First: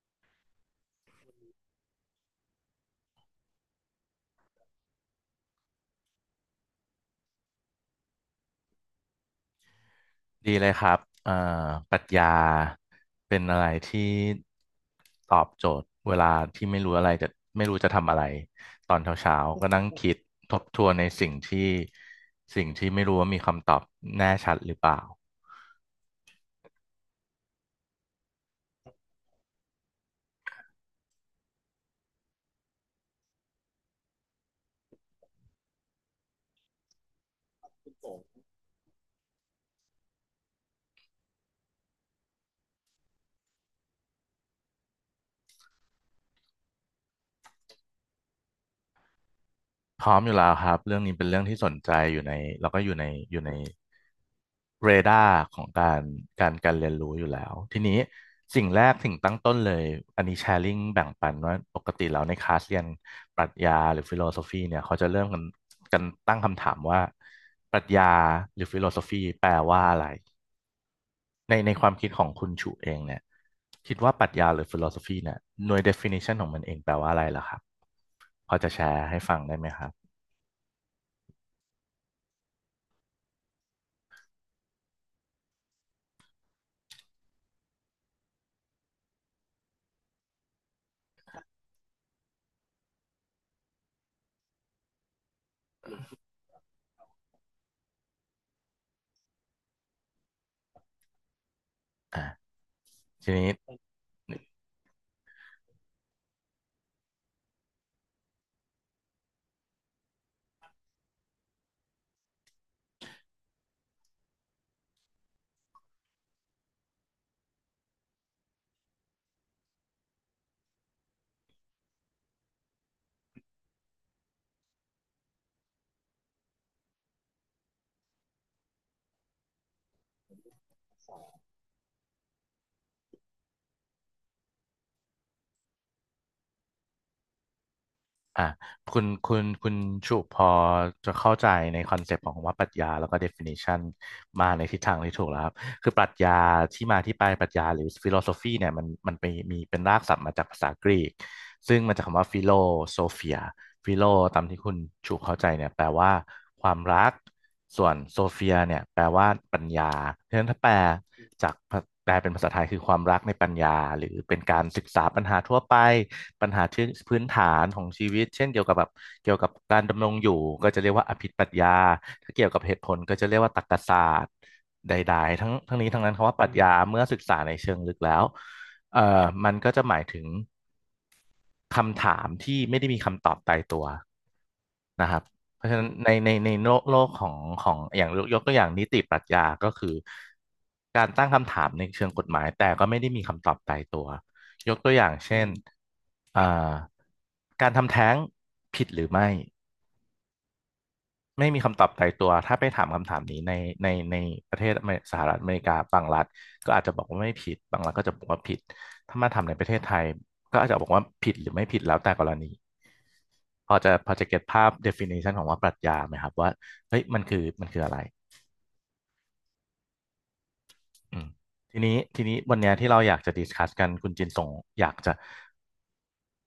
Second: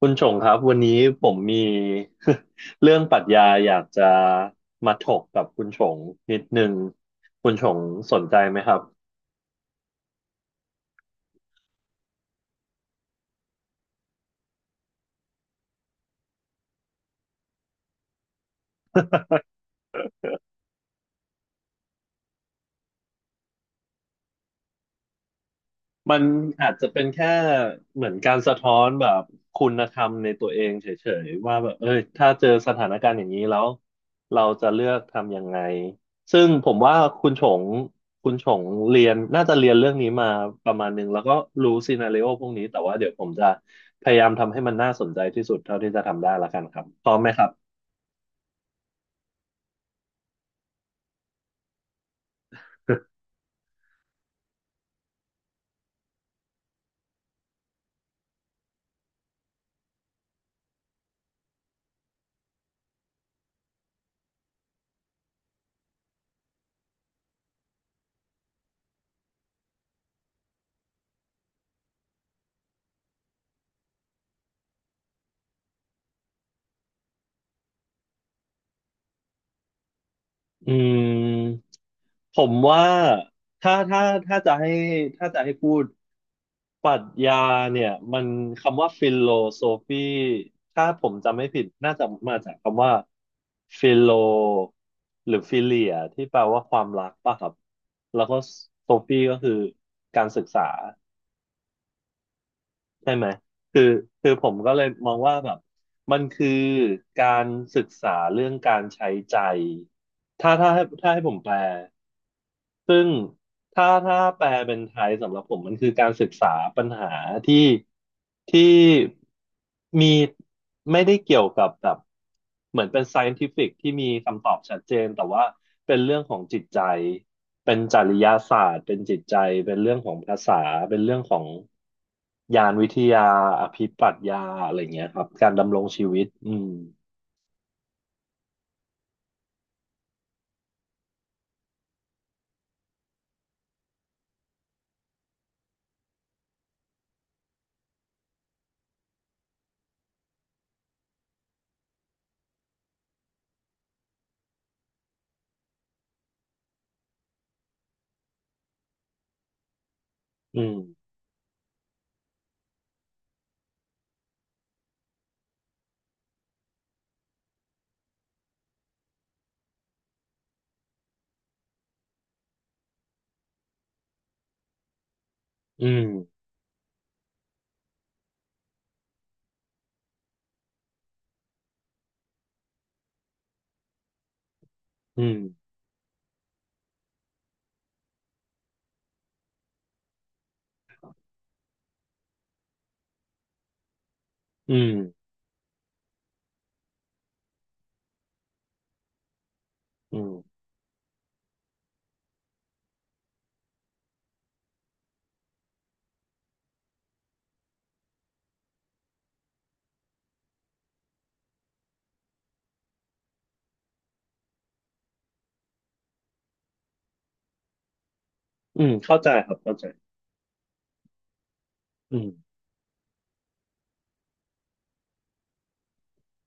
คุณชงครับวันนี้ผมมี เรื่องปรัชญาอยากจะมาถกกับคุณชงนิดนึงคุณชงสนใจไหมครับ ดีเลยครับปรัชญาเป็นอะไรที่ตอบโจทย์เวลาที่ไม่รู้อะไรจะไม่รู้จะทำอะไรตอนเช้าๆก็นั่งคิดทบทวนในสิ่งที่ไม่รู้ว่ามีคำตอบแน่ชัดหรือเปล่ามันอาจจะเป็นแค่เหมือนการสะท้อนแบบคุณธรรมในตัวเองเฉยๆว่าแบบเอ้ยถ้าเจอสถานการณ์อย่างนี้แล้วเราจะเลือกทำยังไงซึ่งผมว่าคุณชงคุณชงเรียนน่าจะเรียนเรื่องนี้มาประมาณหนึ่งแล้วก็รู้ซีนาริโอพวกนี้แต่ว่าเดี๋ยวผมจะพยายามทำให้มันน่าสนใจที่สุดเท่าที่จะทำได้ละกันครับพร้อมไหมครับ พร้อมอยู่แล้วครับเรื่องนี้เป็นเรื่องที่สนใจอยู่ในแล้วก็อยู่ในอยู่ใน เรดาร์ของการเรียนรู้อยู่แล้วทีนี้สิ่งแรกสิ่งตั้งต้นเลยอันนี้แชร์ลิงแบ่งปันว่าปกติแล้วในคลาสเรียนปรัชญาหรือฟิโลโซฟีเนี่ยเขาจะเริ่มกันตั้งคำถามว่าปรัชญาหรือฟิโลโซฟีแปลว่าอะไรในความคิดของคุณชูเองเนี่ยคิดว่าปรัชญาหรือฟิโลโซฟีเนี่ยหน่วย definition ของมันเองแปลว่าอะไรล่ะครับพอจะแชร์ให้ฟังได้ไหมครับ อืม ผมว่าถ้าถ้าถ้าจะให้ถ้าจะให้พูดปรัชญาเนี่ยมันคำว่าฟิโลโซฟีถ้าผมจำไม่ผิดน่าจะมาจากคำว่าฟิโลหรือฟิเลียที่แปลว่าความรักป่ะครับแล้วก็โซฟีก็คือการศึกษาใช่ไหมทีนี้ คือคือผมก็เลยมองว่าแบบมันคือการศึกษาเรื่องการใช้ใจถ้าให้ผมแปล ซึ่งถ้าแปลเป็นไทยสำหรับผมมันคือการศึกษาปัญหาที่ที่มีไม่ได้เกี่ยวกับแบบเหมือนเป็น scientific ที่มีคำตอบชัดเจนแต่ว่าเป็นเรื่องของจิตใจเป็นจริยศาสตร์เป็นจิตใจเป็นเรื่องของภาษาเป็นเรื่องของญาณวิทยาอภิปรัชญาอะไรเงี้ยครับการดำรงชีวิตอืมอ่ะคุณชุพอจะเข้าใจในคอนเซปต์ของคำว่าปรัชญาแล้วก็ definition มาในทิศทางที่ถูกแล้วครับคือปรัชญาที่มาที่ไปปรัชญาหรือ philosophy เนี่ยมันไปมีเป็นรากศัพท์มาจากภาษากรีกซึ่งมาจากคำว่า philosophia ฟิโลตามที่คุณชูเข้าใจเนี่ยแปลว่าความรักส่วนโซเฟียเนี่ยแปลว่าปัญญาเพราะฉะนั้นอืถ้ามจากแปลเป็นภาษาไทยคือความรักในปัญญาหรือเป็นการศึกษาปัญหาทั่วไปปัญหาที่พื้นฐานของชีวิตเช่นเกี่ยวกับแบบเกี่ยวกับการดำรงอยู่ก็จะเรียกว่าอภิปรัชญาถ้าเกี่ยวกับเหตุผลก็จะเรียกว่าตรรกศาสตร์ใดๆทั้งทั้งอืนี้มทั้งนั้นคำว่าปรัชญาเมื่อศึกษาในเชิงลึกแล้วมันก็จะหมายถึง คำถามที่ไม่ได้มีคำตอบตายตัวนะครัอืบมเพราะฉะนั้นในโลกของอย่างยกตัวอย่างนิติปรัชญาก็คือการตั้งคำถามในเชิงกฎหมายแต่ก็ไม่ได้มีคำตอบตายตัวยอืกตัวมอย่างเช่นอ่าการทำแท้งผิดหรือไม่ อืมไม่มีคำตอบตายตัว ถ้าไปถามคำถามนี้ในประเทศอเมริสหรัฐอเมริกาบางรัฐก็อาจจะบอกว่าไม่ผิดบางรัฐก็จะบอกว่าผิดถ้ามาทำในประเทศไทยก็อาจจะบอกว่าผิดหรือไม่ผิดแล้วแต่กรณีพอจะเก็ตภาพ definition ของว่าปรัชญาไหมครับว่าเฮ้ยมันคืออะไรอืมเข้าใจครับเข้าใจอืมอืทีม นี้วันเนี้ยที่เราอยากจะดิสคัสกันคุณจินสงอยากจะ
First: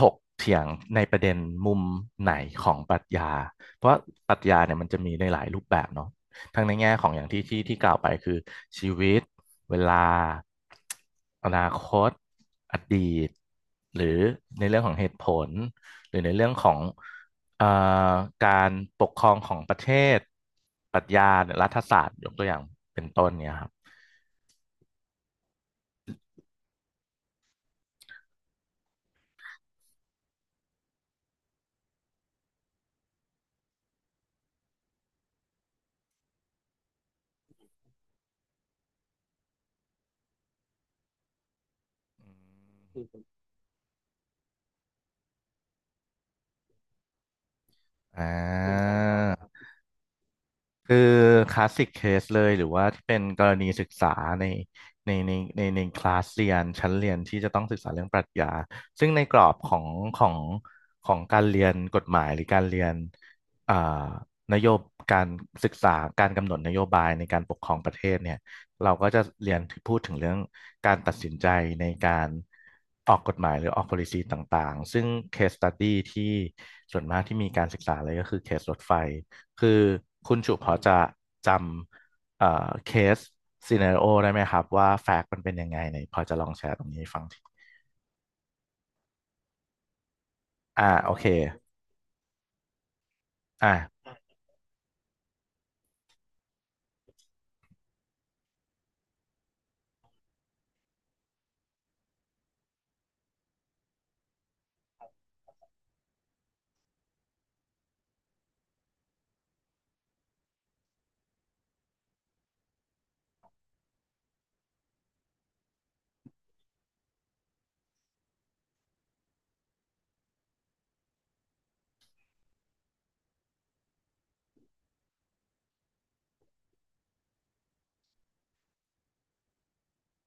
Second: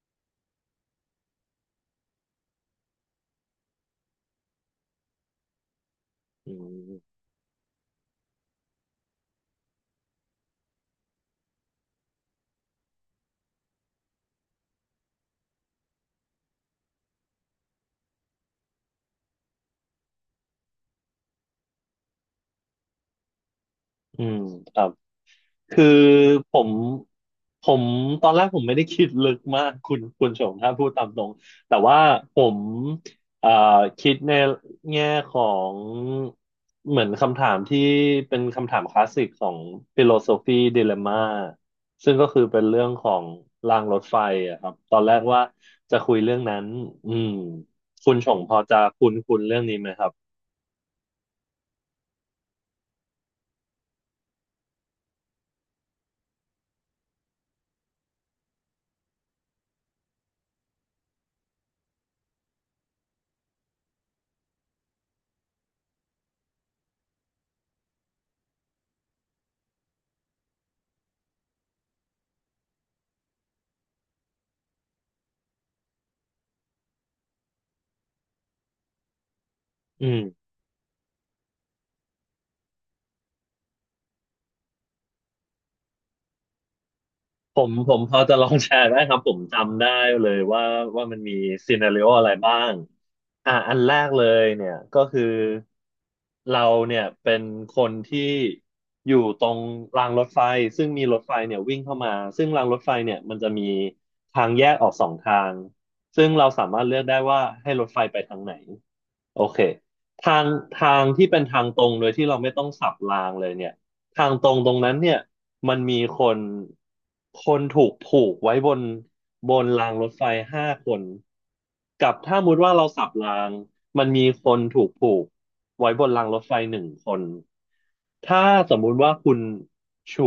ถกเถียงในประเด็นมุมไหนของปรัชญาเพราะปรัชญาเนี่ยมันจะมีในหลายรูปแบบเนาะอืทั้งในแง่ของอมย่างที่กล่าวไปคือชีวิตเวลาอนาคตอดีตหรือในเรื่องของเหตุผลหรือในเรื่องของเอ่อการปกครองของประเทศปรัชญารัฐศาสตร์ยกตัวอย่างเป็นต้นเนี่ยครับอืมครับคือผมผมตอนแรกผมไม่ได้คิดลึกมากคุณชมถ้าพูดตามตรงแต่ว่าผมเอ่อคิดในแง่ของเหมือนคำถามที่เป็นคำถามคลาสสิกของฟิโลโซฟีดิเลม่าซึ่งก็คือเป็นเรื่องของรางรถไฟอะครับตอนแรกว่าจะคุยเรื่องนั้นอืมคุณอ่าชงพอจะคุ้นคุ้นครัเรื่อบ งนี้ไหมครับคือคลาสสิกเคสเลยหรือว่าที่เป็นกรณีศึกษาในในคลาสเรียนชั้นเรียนที่จะต้องศึกษาเรื่องปรัชญาซึ่งในกรอบของของการเรียนกฎหมายหรือการเรียนอ่านโยบการศึกษาการกำหนดนโยบายในการปกครองประเทศเนี่ยเราก็จะเรียนพูดถึงเรื่องการตัดสินใจในการออกกฎหมายหรือออก policy ต่างๆซึ่ง case study ที่ส่วนมากที่มีการศึกษาเลยก็คือเคสรถไฟ คืออืคุณม จุพอจะจำเคสซีเน a r โอได้ไหมครับว่าแฟกต์มันเป็นยังไงไหนพอจะลองแชร์ตรงนี้ให้ฟังทีผมพอจะลองแชร์ได้ครับผมจำได้เลยว่าอ่าว่าโอมันเคมีซีนาริโออะไรบ้างอ่ะอ่อันแรกา เลยเนี่ยก็คือเราเนี่ยเป็นคนที่อยู่ตรงรางรถไฟซึ่งมีรถไฟเนี่ยวิ่งเข้ามาซึ่งรางรถไฟเนี่ยมันจะมีทางแยกออก2 ทางซึ่งเราสามารถเลือกได้ว่าให้รถไฟไปทางไหน โอเคทางทางที่เป็นทางตรงโดยที่เราไม่ต้องสับรางเลยเนี่ยทางตรงตรงนั้นเนี่ยมันมีคนถูกผูกไว้บนรางรถไฟห้าคนกับถ้ามุติว่าเราสับรางมันมีคนถูกผูกไว้บนรางรถไฟหนึ่งคนถ้าสมมุติว่าคุณฉุ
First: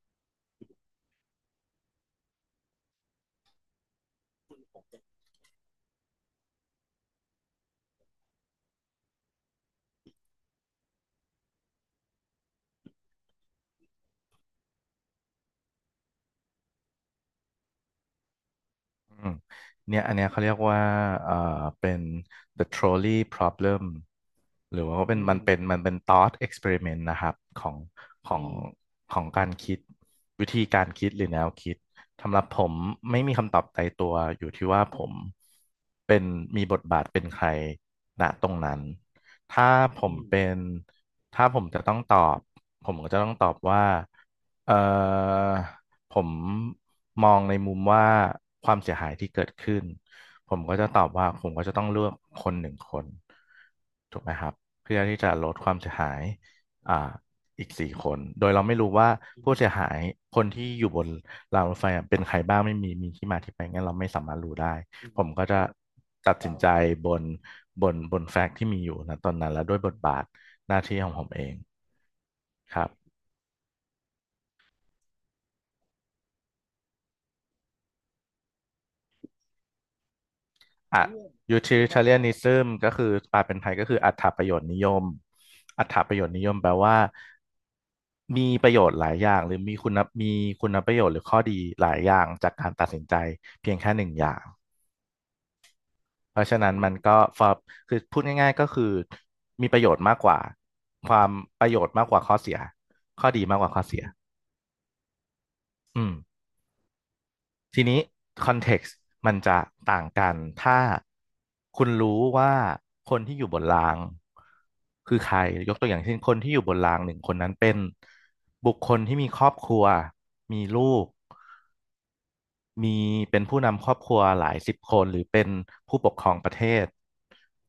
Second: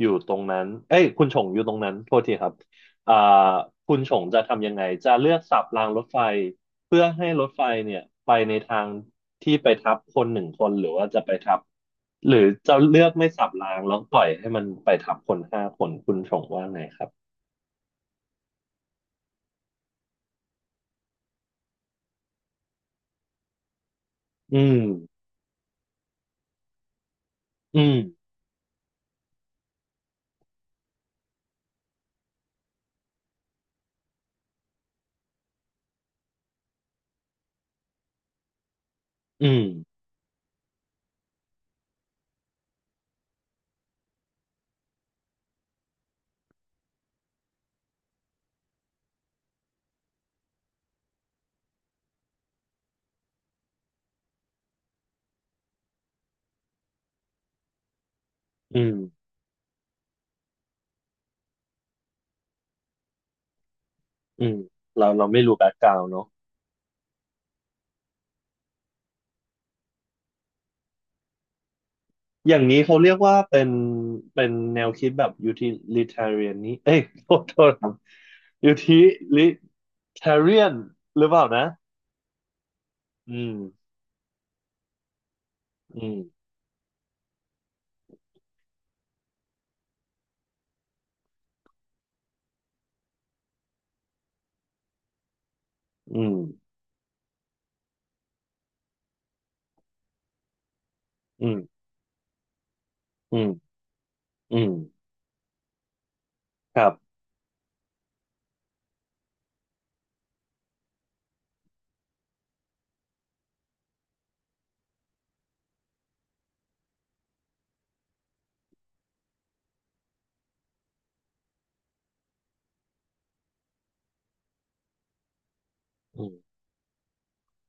อยู่ตรงนั้นเอ้ยคุณฉงอยู่ตรงนั้นโทษทีครับอ่าคุณฉงจะทำยังไงจะเลือกสับรางรถไฟ เพื่อให้รถไฟเนี่ยไปในทางที่ไปทับคนหนึ่งคนหรือจะเลือกไม่สับรางแล้วปล่อยให้มันไปทับคนห้าคนคุณชงว่าไงครับอืมเนี่ยอันเนี้ยเขาเรียกว่าเอ่อเป็น the trolley problem อืมหรือว่าเป็นอืมันมเป็นมันเป็น thought experiment นะครับของอืมขออืงของการคิดวิธีการคิดหรือแนวคิดสำหรับผมไม่มีคำตอบตายตัวอยู่ที่ว่าผมเป็นมีบทบาทเป็นใครณตรงนั้นอืมถ้าผอืมมเป็นถ้าผมจะต้องตอบผมก็จะต้องตอบว่าเอ่อ ผมมองในมุมว่าความเสียหายที่เกิดขึ้นผมก็จะตอบว่าผมก็จะต้องเลือกคนหนึ่งคนถูกไหมครับเพื่อที่จะลดความเสียหายอ่าอีกสี่คนโดยเราไม่อืรู้มว่าผู้เสียหายคนที่อยู่บนรางรถไฟอะเป็นใครบ้างไม่มีมีที่มาที่ไปงั้นเราไม่สามารถอืรู้มได้เราผเรามไม่ก็รู้จะแบ็กกราวด์เนาะตัดสินใจบนบนแฟกต์ที่มีอยู่นะตอนนั้นและด้วยบทบาทหน้าที่ของผมเองอย่างนี้ครับ เขาเรียกว่าเป็นแนวคิดแบบ utilitarian นี้เอ้ยโทษครับ utilitarian อ่ะ หรือเปล่านะ utilitarianism ก็คืออืแปลมเป็นไทยก็คืออัตถประโยชน์นิยมอัตถอืปมระโยชน์นิยมแปลว่ามีประโยชน์หลายอย่างหรือมีคุณมีคุณประโยชน์หรือข้อดีหลายอย่างจากการตัดสินใจเพียงแค่หนึ่งอย่างอืมเพราะฉะนั้นมันก็ฟ o คือพูดง่ายๆก็คือมีประโยชน์มากกว่าความอืมประโยชน์มากกว่าข้อเสียข้ออืดีมากกมว่าข้อเสียอืมอืม ครับ ทีนี้คอนเท็กซ์มันจะต่างกัน ถ้าคุณรู้ว่าคนที่อยู่บนรางคือใครยกตัวอย่างเช่นคนที่อยู่บนรางหนึ่งคนนั้นเป็นบุคคลที่มีครอบครัว มีลูก มีเป็นผู้นำครอบครัวหลายสิบคน หรือเป็นผู้ปกครองประเทศ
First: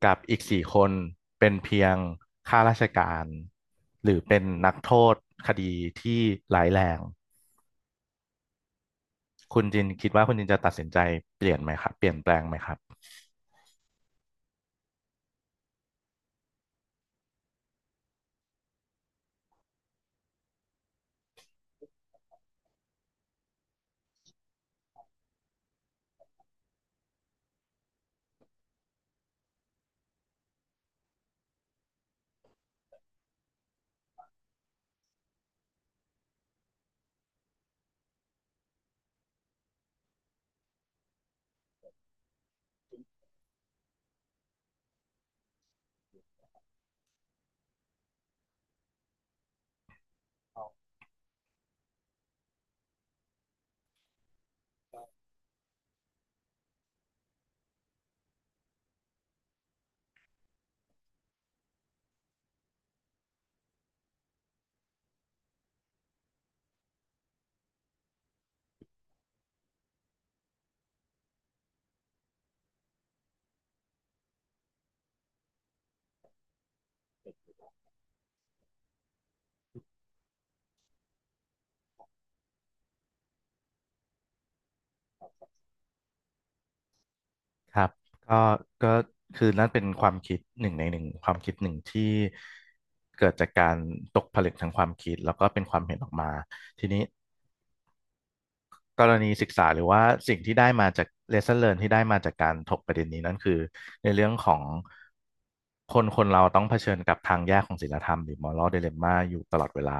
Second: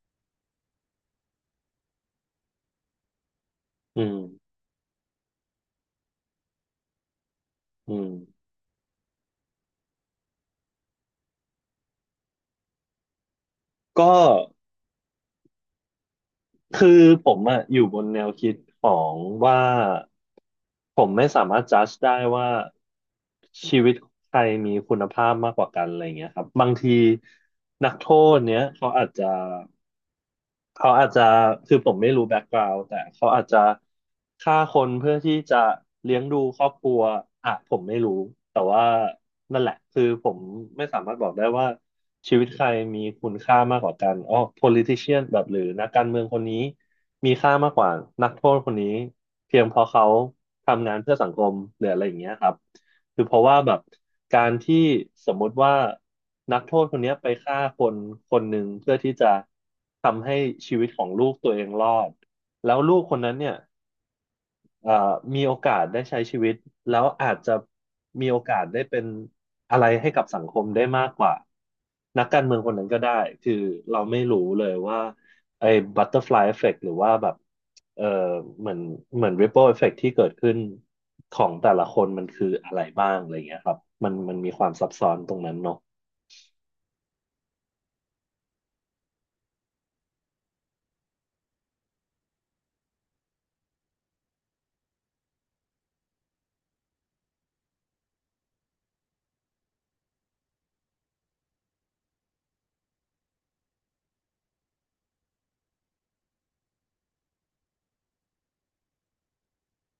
กับอีกสี่คนเป็นเพียงข้าราชการอืหมรือเป็นนักโทษคดีที่ร้ายแรงอืมคุณจินคิดว่าคุณจินจะตัดสินใจเปลี่ยนไหมครับเปลี่ยนแปลงไหมครับ ก็คือผมอะอยู่บนแนวคิดของว่าผมไม่สามารถจัดได้ว่าชีวิตใครมีคุณภาพมากกว่ากันอะไรเงี้ยครับบางทีนักโทษเนี้ยเขาอาจจะคือผมไม่รู้แบ็กกราว n ์แต่เขาอาจจะฆ่าคนเพื่อที่จะเลี้ยงดูครอบครัวอ่ะผมไม่รู้แต่ว่านั่นแหละคือผมไม่สามารถบอกได้ว่าชีวิตใครมีคุณค่ามากกว่ากันอ๋อ politician แบบหรือนักการเมืองคนนี้มีค่ามากกว่านักโทษคนนี้เพียงเพราะเขาทำงานเพื่อสังคมหรืออะไรอย่างเงี้ยครับ คือเพราะว่าแบบการที่สมมุติว่านักโทษคนเนี้ยไปฆ่าคนคนหนึ่งเพื่อที่จะทำให้ชีวิตของลูกตัวเองรอดแล้วลูกคนนั้นเนี่ย เอ่อมีโอกาสได้ใช้ชีวิตแล้วอาจจะมีโอกาสได้เป็นอะไรให้กับสังคมได้มากกว่านักการเมืองคนนั้นก็ได้คือเราไม่รู้เลยว่าไอ้บัตเตอร์ฟลายเอฟเฟกต์หรือว่าแบบเออเหมือนเหมือนริปเปิลเอฟเฟกต์ที่เกิดขึ้นของแต่ละคนมันคืออะไรบ้างอะไรเงี้ยครับมันมีความซับซ้อนตรงนั้นเนาะครับก็ก็คือนั่นเป็นความคิดหนึ่งในหนึ่งความคิดหนึ่งที่เกิดจากการตกผลึกทางความคิดแล้วก็เป็นความเห็นออกมาทีนี้กรณีศึกษาหรือว่าสิ่งที่ได้มาจาก lesson learn ที่ได้มาจากการถกประเด็นนี้นั่นคือในเรื่องของคนคนเราต้องเผชิญกับทางแยกของศีลธรรมหรือ moral dilemma อยู่ตลอดเวลา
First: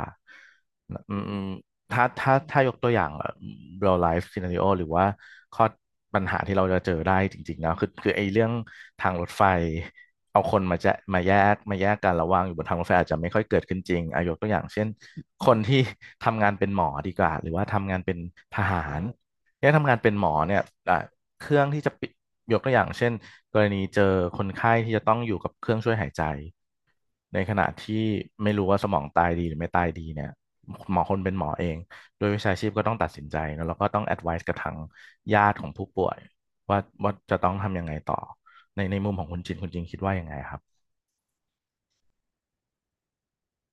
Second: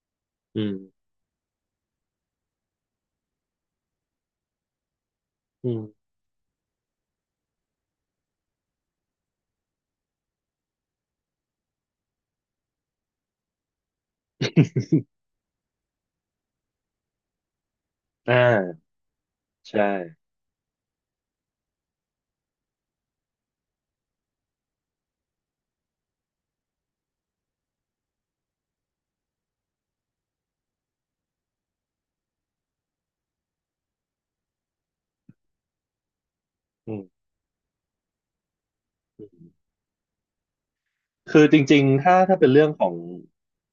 อืมอืม ถ้ายกตัวอย่างเ e l ไลฟ์ซีนาริโอ real life scenario หรือว่าข้ออืม ปัญหาที่เราจะเจอได้จริงๆแล้วคือไอ้เรื่องทางรถไฟเอาคนมาแจะมาแยกกันระหว่างอยู่บนทางรถไฟอาจจะไม่ค่อยเกิดขึ้นจริงอายกตัวอย่างเช่น คนที่ทำงานเป็นหมอดีกว่าหรือว่าทำงานเป็นอท่าหารเนี่ยใช่ทำงานเป็นหมอเนี่ยอ่ะเครื่องที่จะปิยกตัวอย่างเช่นกรณีเจอคนไข้ที่จะต้องอยู่กับเครื่องช่วยหายใจในขณะที่ไม่รู้ว่าสมองตายดีหรือไม่ตายดีเนี่ย หมอคนเป็นหมอเองโดยวิชาชีพก็ต้องตัดสินใจเนอะแล้วก็ต้อง advice กับทางญาติของผู้ป่วยว่าอืม ว่าจะต้องทำยังไงต่อ ในในมุมของคุณจินคุณจินคิดว่ายังไงครับคือจริงๆถ้าเป็นเรื่องของ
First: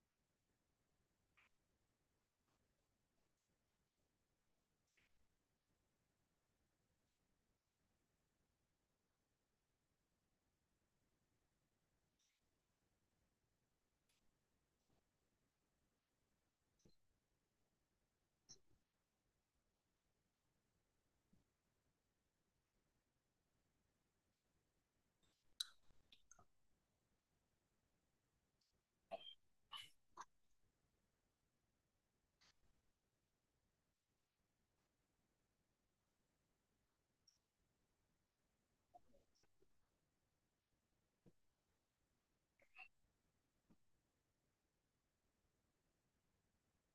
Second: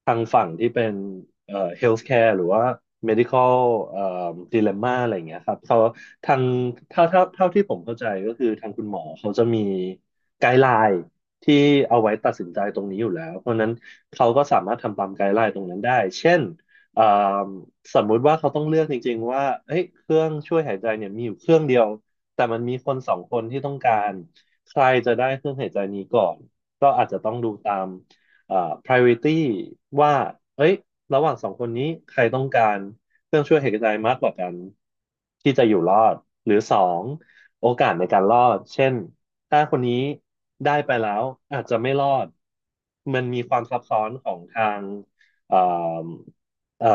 ทางฝั่งที่เป็นhealthcare หรือว่า medical เอ่อ dilemma อะไรอย่างเงี้ยครับเขาทางถ้าเท่าที่ผมเข้าใจก็คือทางคุณหมอเขาจะมีไกด์ไลน์ที่เอาไว้ตัดสินใจตรงนี้อยู่แล้วเพราะฉะนั้นเขาก็สามารถทำตามไกด์ไลน์ตรงนั้นได้เช่นเอ่อสมมุติว่าเขาต้องเลือกจริงๆว่าเอ้ยเครื่องช่วยหายใจเนี่ยมีอยู่เครื่องเดียวแต่มันมีคนสองคนที่ต้องการใครจะได้เครื่องหายใจนี้ก่อน ก็อาจจะต้องดูตามเอ่อ priority ว่าเอ้ยระหว่างสองคนนี้ใครต้องการเครื่องช่วยหายใจมากกว่ากันที่จะอยู่รอดหรือสองโอกาสในการรอดเช่นถ้าคนนี้ได้ไปแล้วอาจจะไม่รอดมันมีความซับซ้อนของทางเอ่อเอ่อ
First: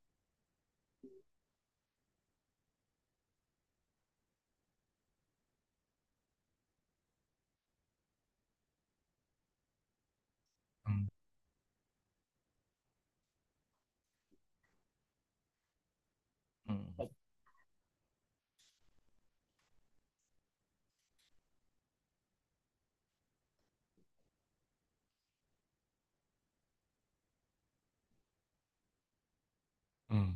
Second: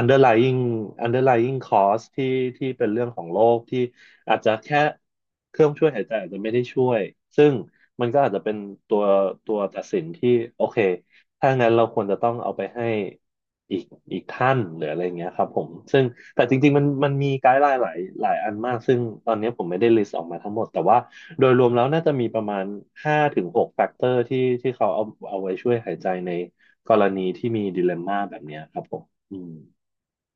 underlying underlying cause ที่เป็นเรื่องของโรคที่อาจจะแค่เครื่องช่วยหายใจอาจจะไม่ได้ช่วย ซึ่ง มันก็อาจจะเป็นตัวตัวตัดสินที่โอเค อืมถ้างั้นเราควรจะต้องเอาไปให้อีกอีกท่านหรืออะไรอย่างเงี้ยครับผม ซึ่งแต่จริงอืๆมันม มีไกด์ไลน์หลายหลายอันมาก ซึ่งตอนนี้ผมไม่ได้ลิสต์ออกมาทั้งหมด แต่ว่าโดยรวมแล้วน่าจะมีประมาณห้าถึงหกแฟกเตอร์ที่เขาเอาไว้ช่วยหายใจในกรณีที่มีดิเลมม่าแบบเนี้ยครับผม อืมอืม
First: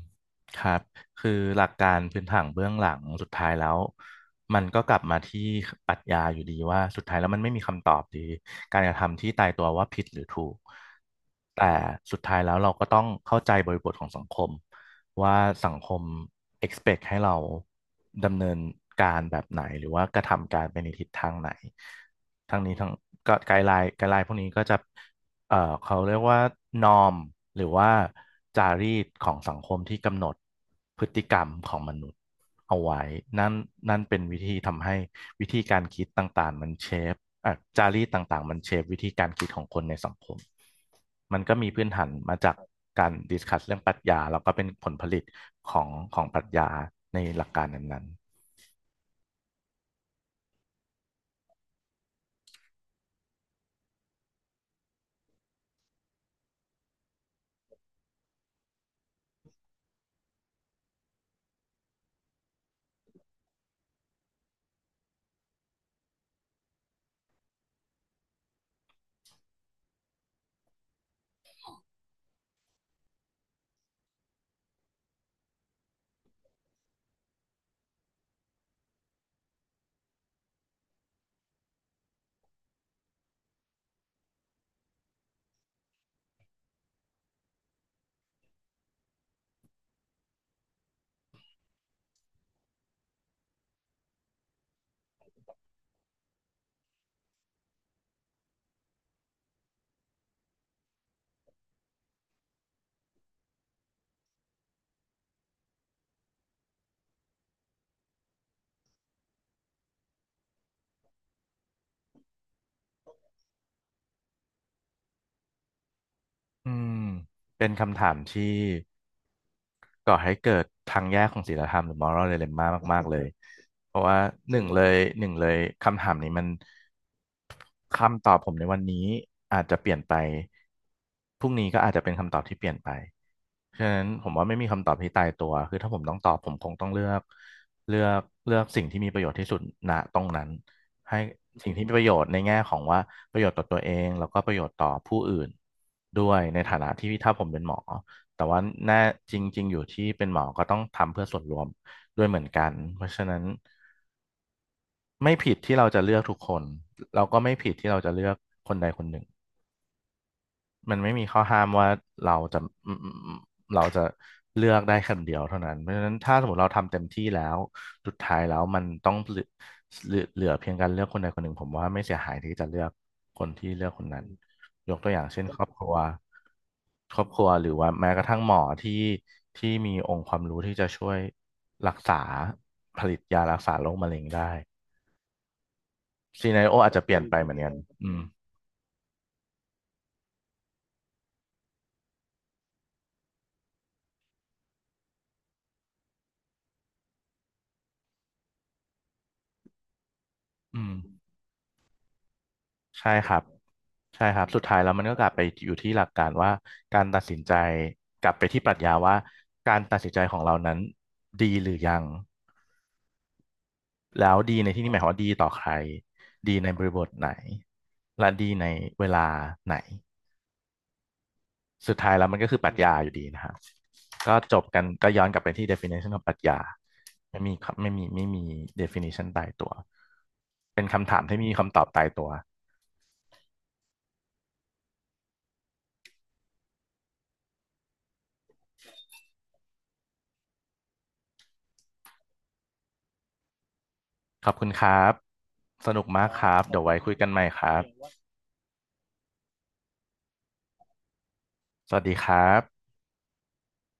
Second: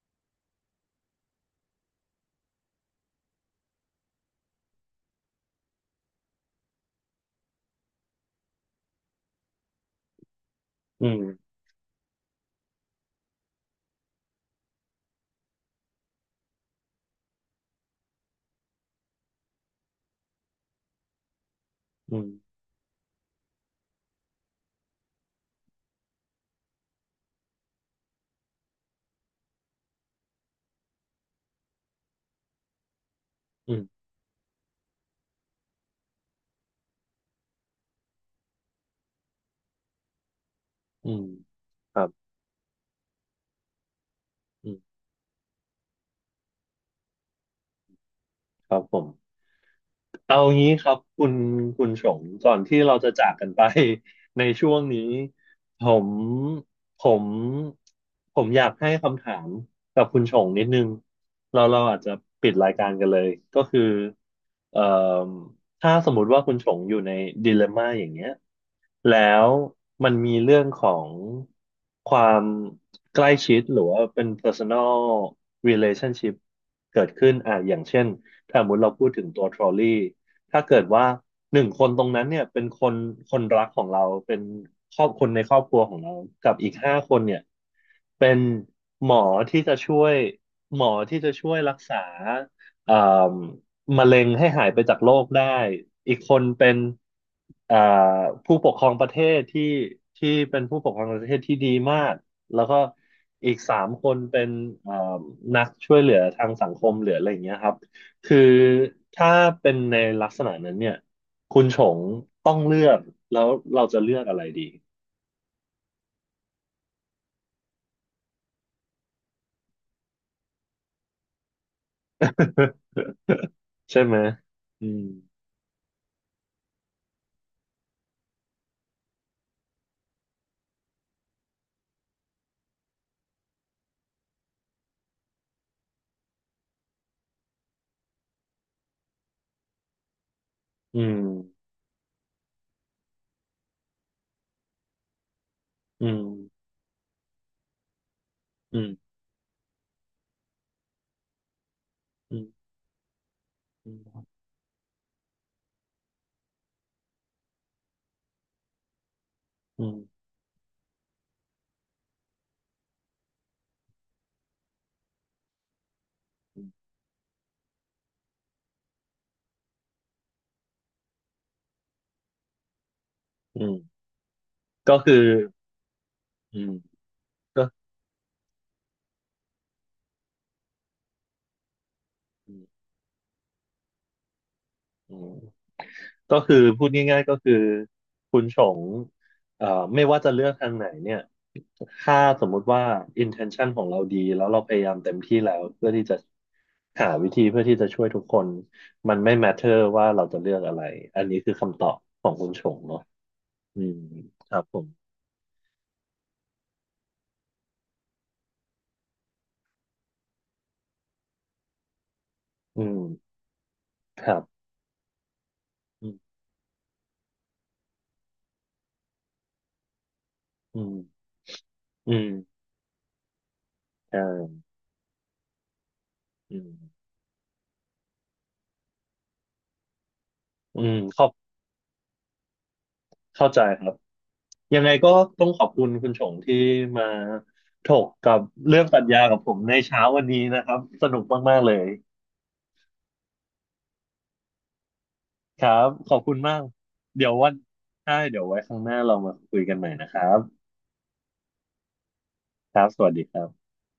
ครับคือหลักการพื้นฐานเบื้องหลังสุดท้ายแล้วมันก็กลับมาที่ปรัชญาอยู่ดีว่าสุดท้ายแล้วมันไม่มีคำตอบดีการกระทำที่ตายตัวว่าผิดหรือถูกอืมแต่สุดท้ายแล้วเราก็ต้องเข้าใจบริบทของสังคมว่าสังคม expect ให้เราดำเนินการแบบไหนหรือว่ากระทำการไปในทิศทางไหนอืมทั้งนี้ทั้งก็ไกด์ไลน์พวกนี้ก็จะ เอ่อเขาเรียกว่านอมหรือว่าจารีตของสังคมที่กำหนดพฤติกรรมของมนุษย์เอาไว้นั่นอืนั่นมเป็นวิธีทำให้วิธีการคิดต่างๆมันเชฟจารีตต่างๆมันเชฟวิธีการคิดของคนในสังคมอืมมันก็มีพื้นครัฐาบนมาจากการดิสคัสเรื่องปรัชญาแล้วก็เป็นอืมผลผลิตของของปรัชญาในหลักการนั้นครับผม เอางี้ครับคุณชงก่อนที่เราจะจากกันไป ในช่วงนี้ผมผมผมอยากให้คำถามกับคุณชงนิดนึงเราอาจจะปิดรายการกันเลยก็คือเอ่อถ้าสมมติว่าคุณชงอยู่ในดิเลมม่าอย่างเงี้ยแล้วมันมีเรื่องของความใกล้ชิดหรือว่าเป็น personal relationship เกิดขึ้นอ่ะอย่างเช่น ถ้าสมมติเราพูดถึงตัวทรอลลี่ถ้าเกิดว่าหนึ่งคนตรงนั้นเนี่ยเป็นคนรักของเราเป็นครอบคนในครอบครัวของเรา กับอีกห้าคนเนี่ยเป็นหมอที่จะช่วยหมอที่จะช่วยรักษาเอ่มมะเร็งให้หายไปจากโลกได้ อีกคนเป็นเอ่อผู้ปกครองประเทศที่เป็นผู้ปกครองประเทศที่ดีมาก แล้วก็อีกสามคนเป็นเอ่มนักช่วยเหลือทางสังคมเหลืออะไรอย่างเงี้ยครับ คือถ้าเป็นในลักษณะนั้นเนี่ยคุณชงต้องเลือกแล้วเราจะเลือกอะไรดี ๆอืมเป็นคำถามที่ ก่อให้เกิดทางแยกของศีลธรรมหรือ moral dilemma มากๆเลยเพใช่ราะไหมว่าหนึ่งเลอืยมหนึ่งเลยคำถามนี้มัน คำตอบผมในวันนี้อาจจะเปลี่ยนไปพรุ่งนี้ก็อาจจะเป็นคำตอบที่เปลี่ยนไปฉะนั้นผมว่าไม่มีคำตอบที่ตายตัวคือถ้าผมต้องตอบผมคงต้องเลือกเลือกเลือกสิ่งที่มีประโยชน์ที่สุดณตรงนั้นอืให้มสิ่งที่มีประโยชน์ในแง่ของว่าประโยชน์ต่อตัวเองแล้วก็ประโยชน์ต่อผู้อื่นอืมด้วยในฐานะที่ถ้าผมเป็นหมอแต่ว่าอืมแน่จริงๆอยู่ที่เป็นหมอก็ต้องทำเพื่อส่วนรวมด้วยอืเหมืมอนกันเพราะฉะนั้น อืมไม่ผิดที่เราจะเลือกทุกคนเราก็ไม่ผิดที่เราจะเลือกคนใดคนหนึ่งอืมมันไม่มีข้อห้ามว่าเราจะอืมอเราจะเลือกได้คนเดียวเท่านั้นเพราะฉะนั้นถ้าสมมติเราทำเต็มที่แล้วสุดท้ายแล้วมันต้องเหลือเหลือเพียงการเลือกคนใดคนหนึ่งผมว่าไม่เสียหายที่จะเลือกคนอืที่เลือกคมนนั้นยก็กตัวคืออย่างเช่นครอบครัวอืมครอบครัวก็หรือว่าแม้กระทั่งหมอที่ที่มีองค์ความรู้ที่จะช่วยรักษาอืมผลิตยารักษาโรคมะเร็งได้ อืม ก็ซีคือนาริโอพูดอาจจะเปลี่ง่ายนยๆก็ไปเหคืมืออนกันอืมคุณชงเอ่อไม่ว่าจะเลือกทางไหนเนี่ยถ้าสมมุติว่า intention ของเราดีแล้วเราพยายามเต็มที่แล้วเพื่อที่จะหาวิธีเพื่อที่จะช่วยทุกคนมันไม่ matter ว่าเราจะเลือกอะไรอืมอันนี้คือคำตอบของคุณชงเนาะใช่ครับอืมใช่ครับคสุรัดบผท้ายแล้วมันมก็กลับไปอยู่ที่หลักการว่าการตัดสินใจกลับไปที่ปรัชญาว่าการตัดสินใจของเรานั้นดีหรือยังอืมคแล้รัวบดีในที่นี้หมายความว่าดีต่อใครอืมดีในบริบทไหนและดีในเวลาไหนอืมสุดอืท้ายแล้มวมันก็คือปรัชญาอยู่ดีนะครับอ่ก็จบากันก็ย้อนกลับไปที่ definition ของปรัชอืญามไม่มีครับไม่มี definition ตายตัวอืเป็นมคำขถามอบ ที่ไมมีคำตอบตายตัว เข้าใจครับ ยังไงก็ต้องขอบคุณคุณชงที่มาถกกับเรื่องปรัชญากับผมในเช้าวันนี้นะครับ สนุกมากๆเลยขอบคุณครับ ครับ สนุกขอบมากคุณคมารัก บ เดี๋ยวไว้คุยเดี๋กัยนวใหม่วันครับ ใช่เดี๋ยวไว้ครั้งหน้าเรามาคุยกันใหม่นะครับสวัสดีครับครับสวัสดีครับ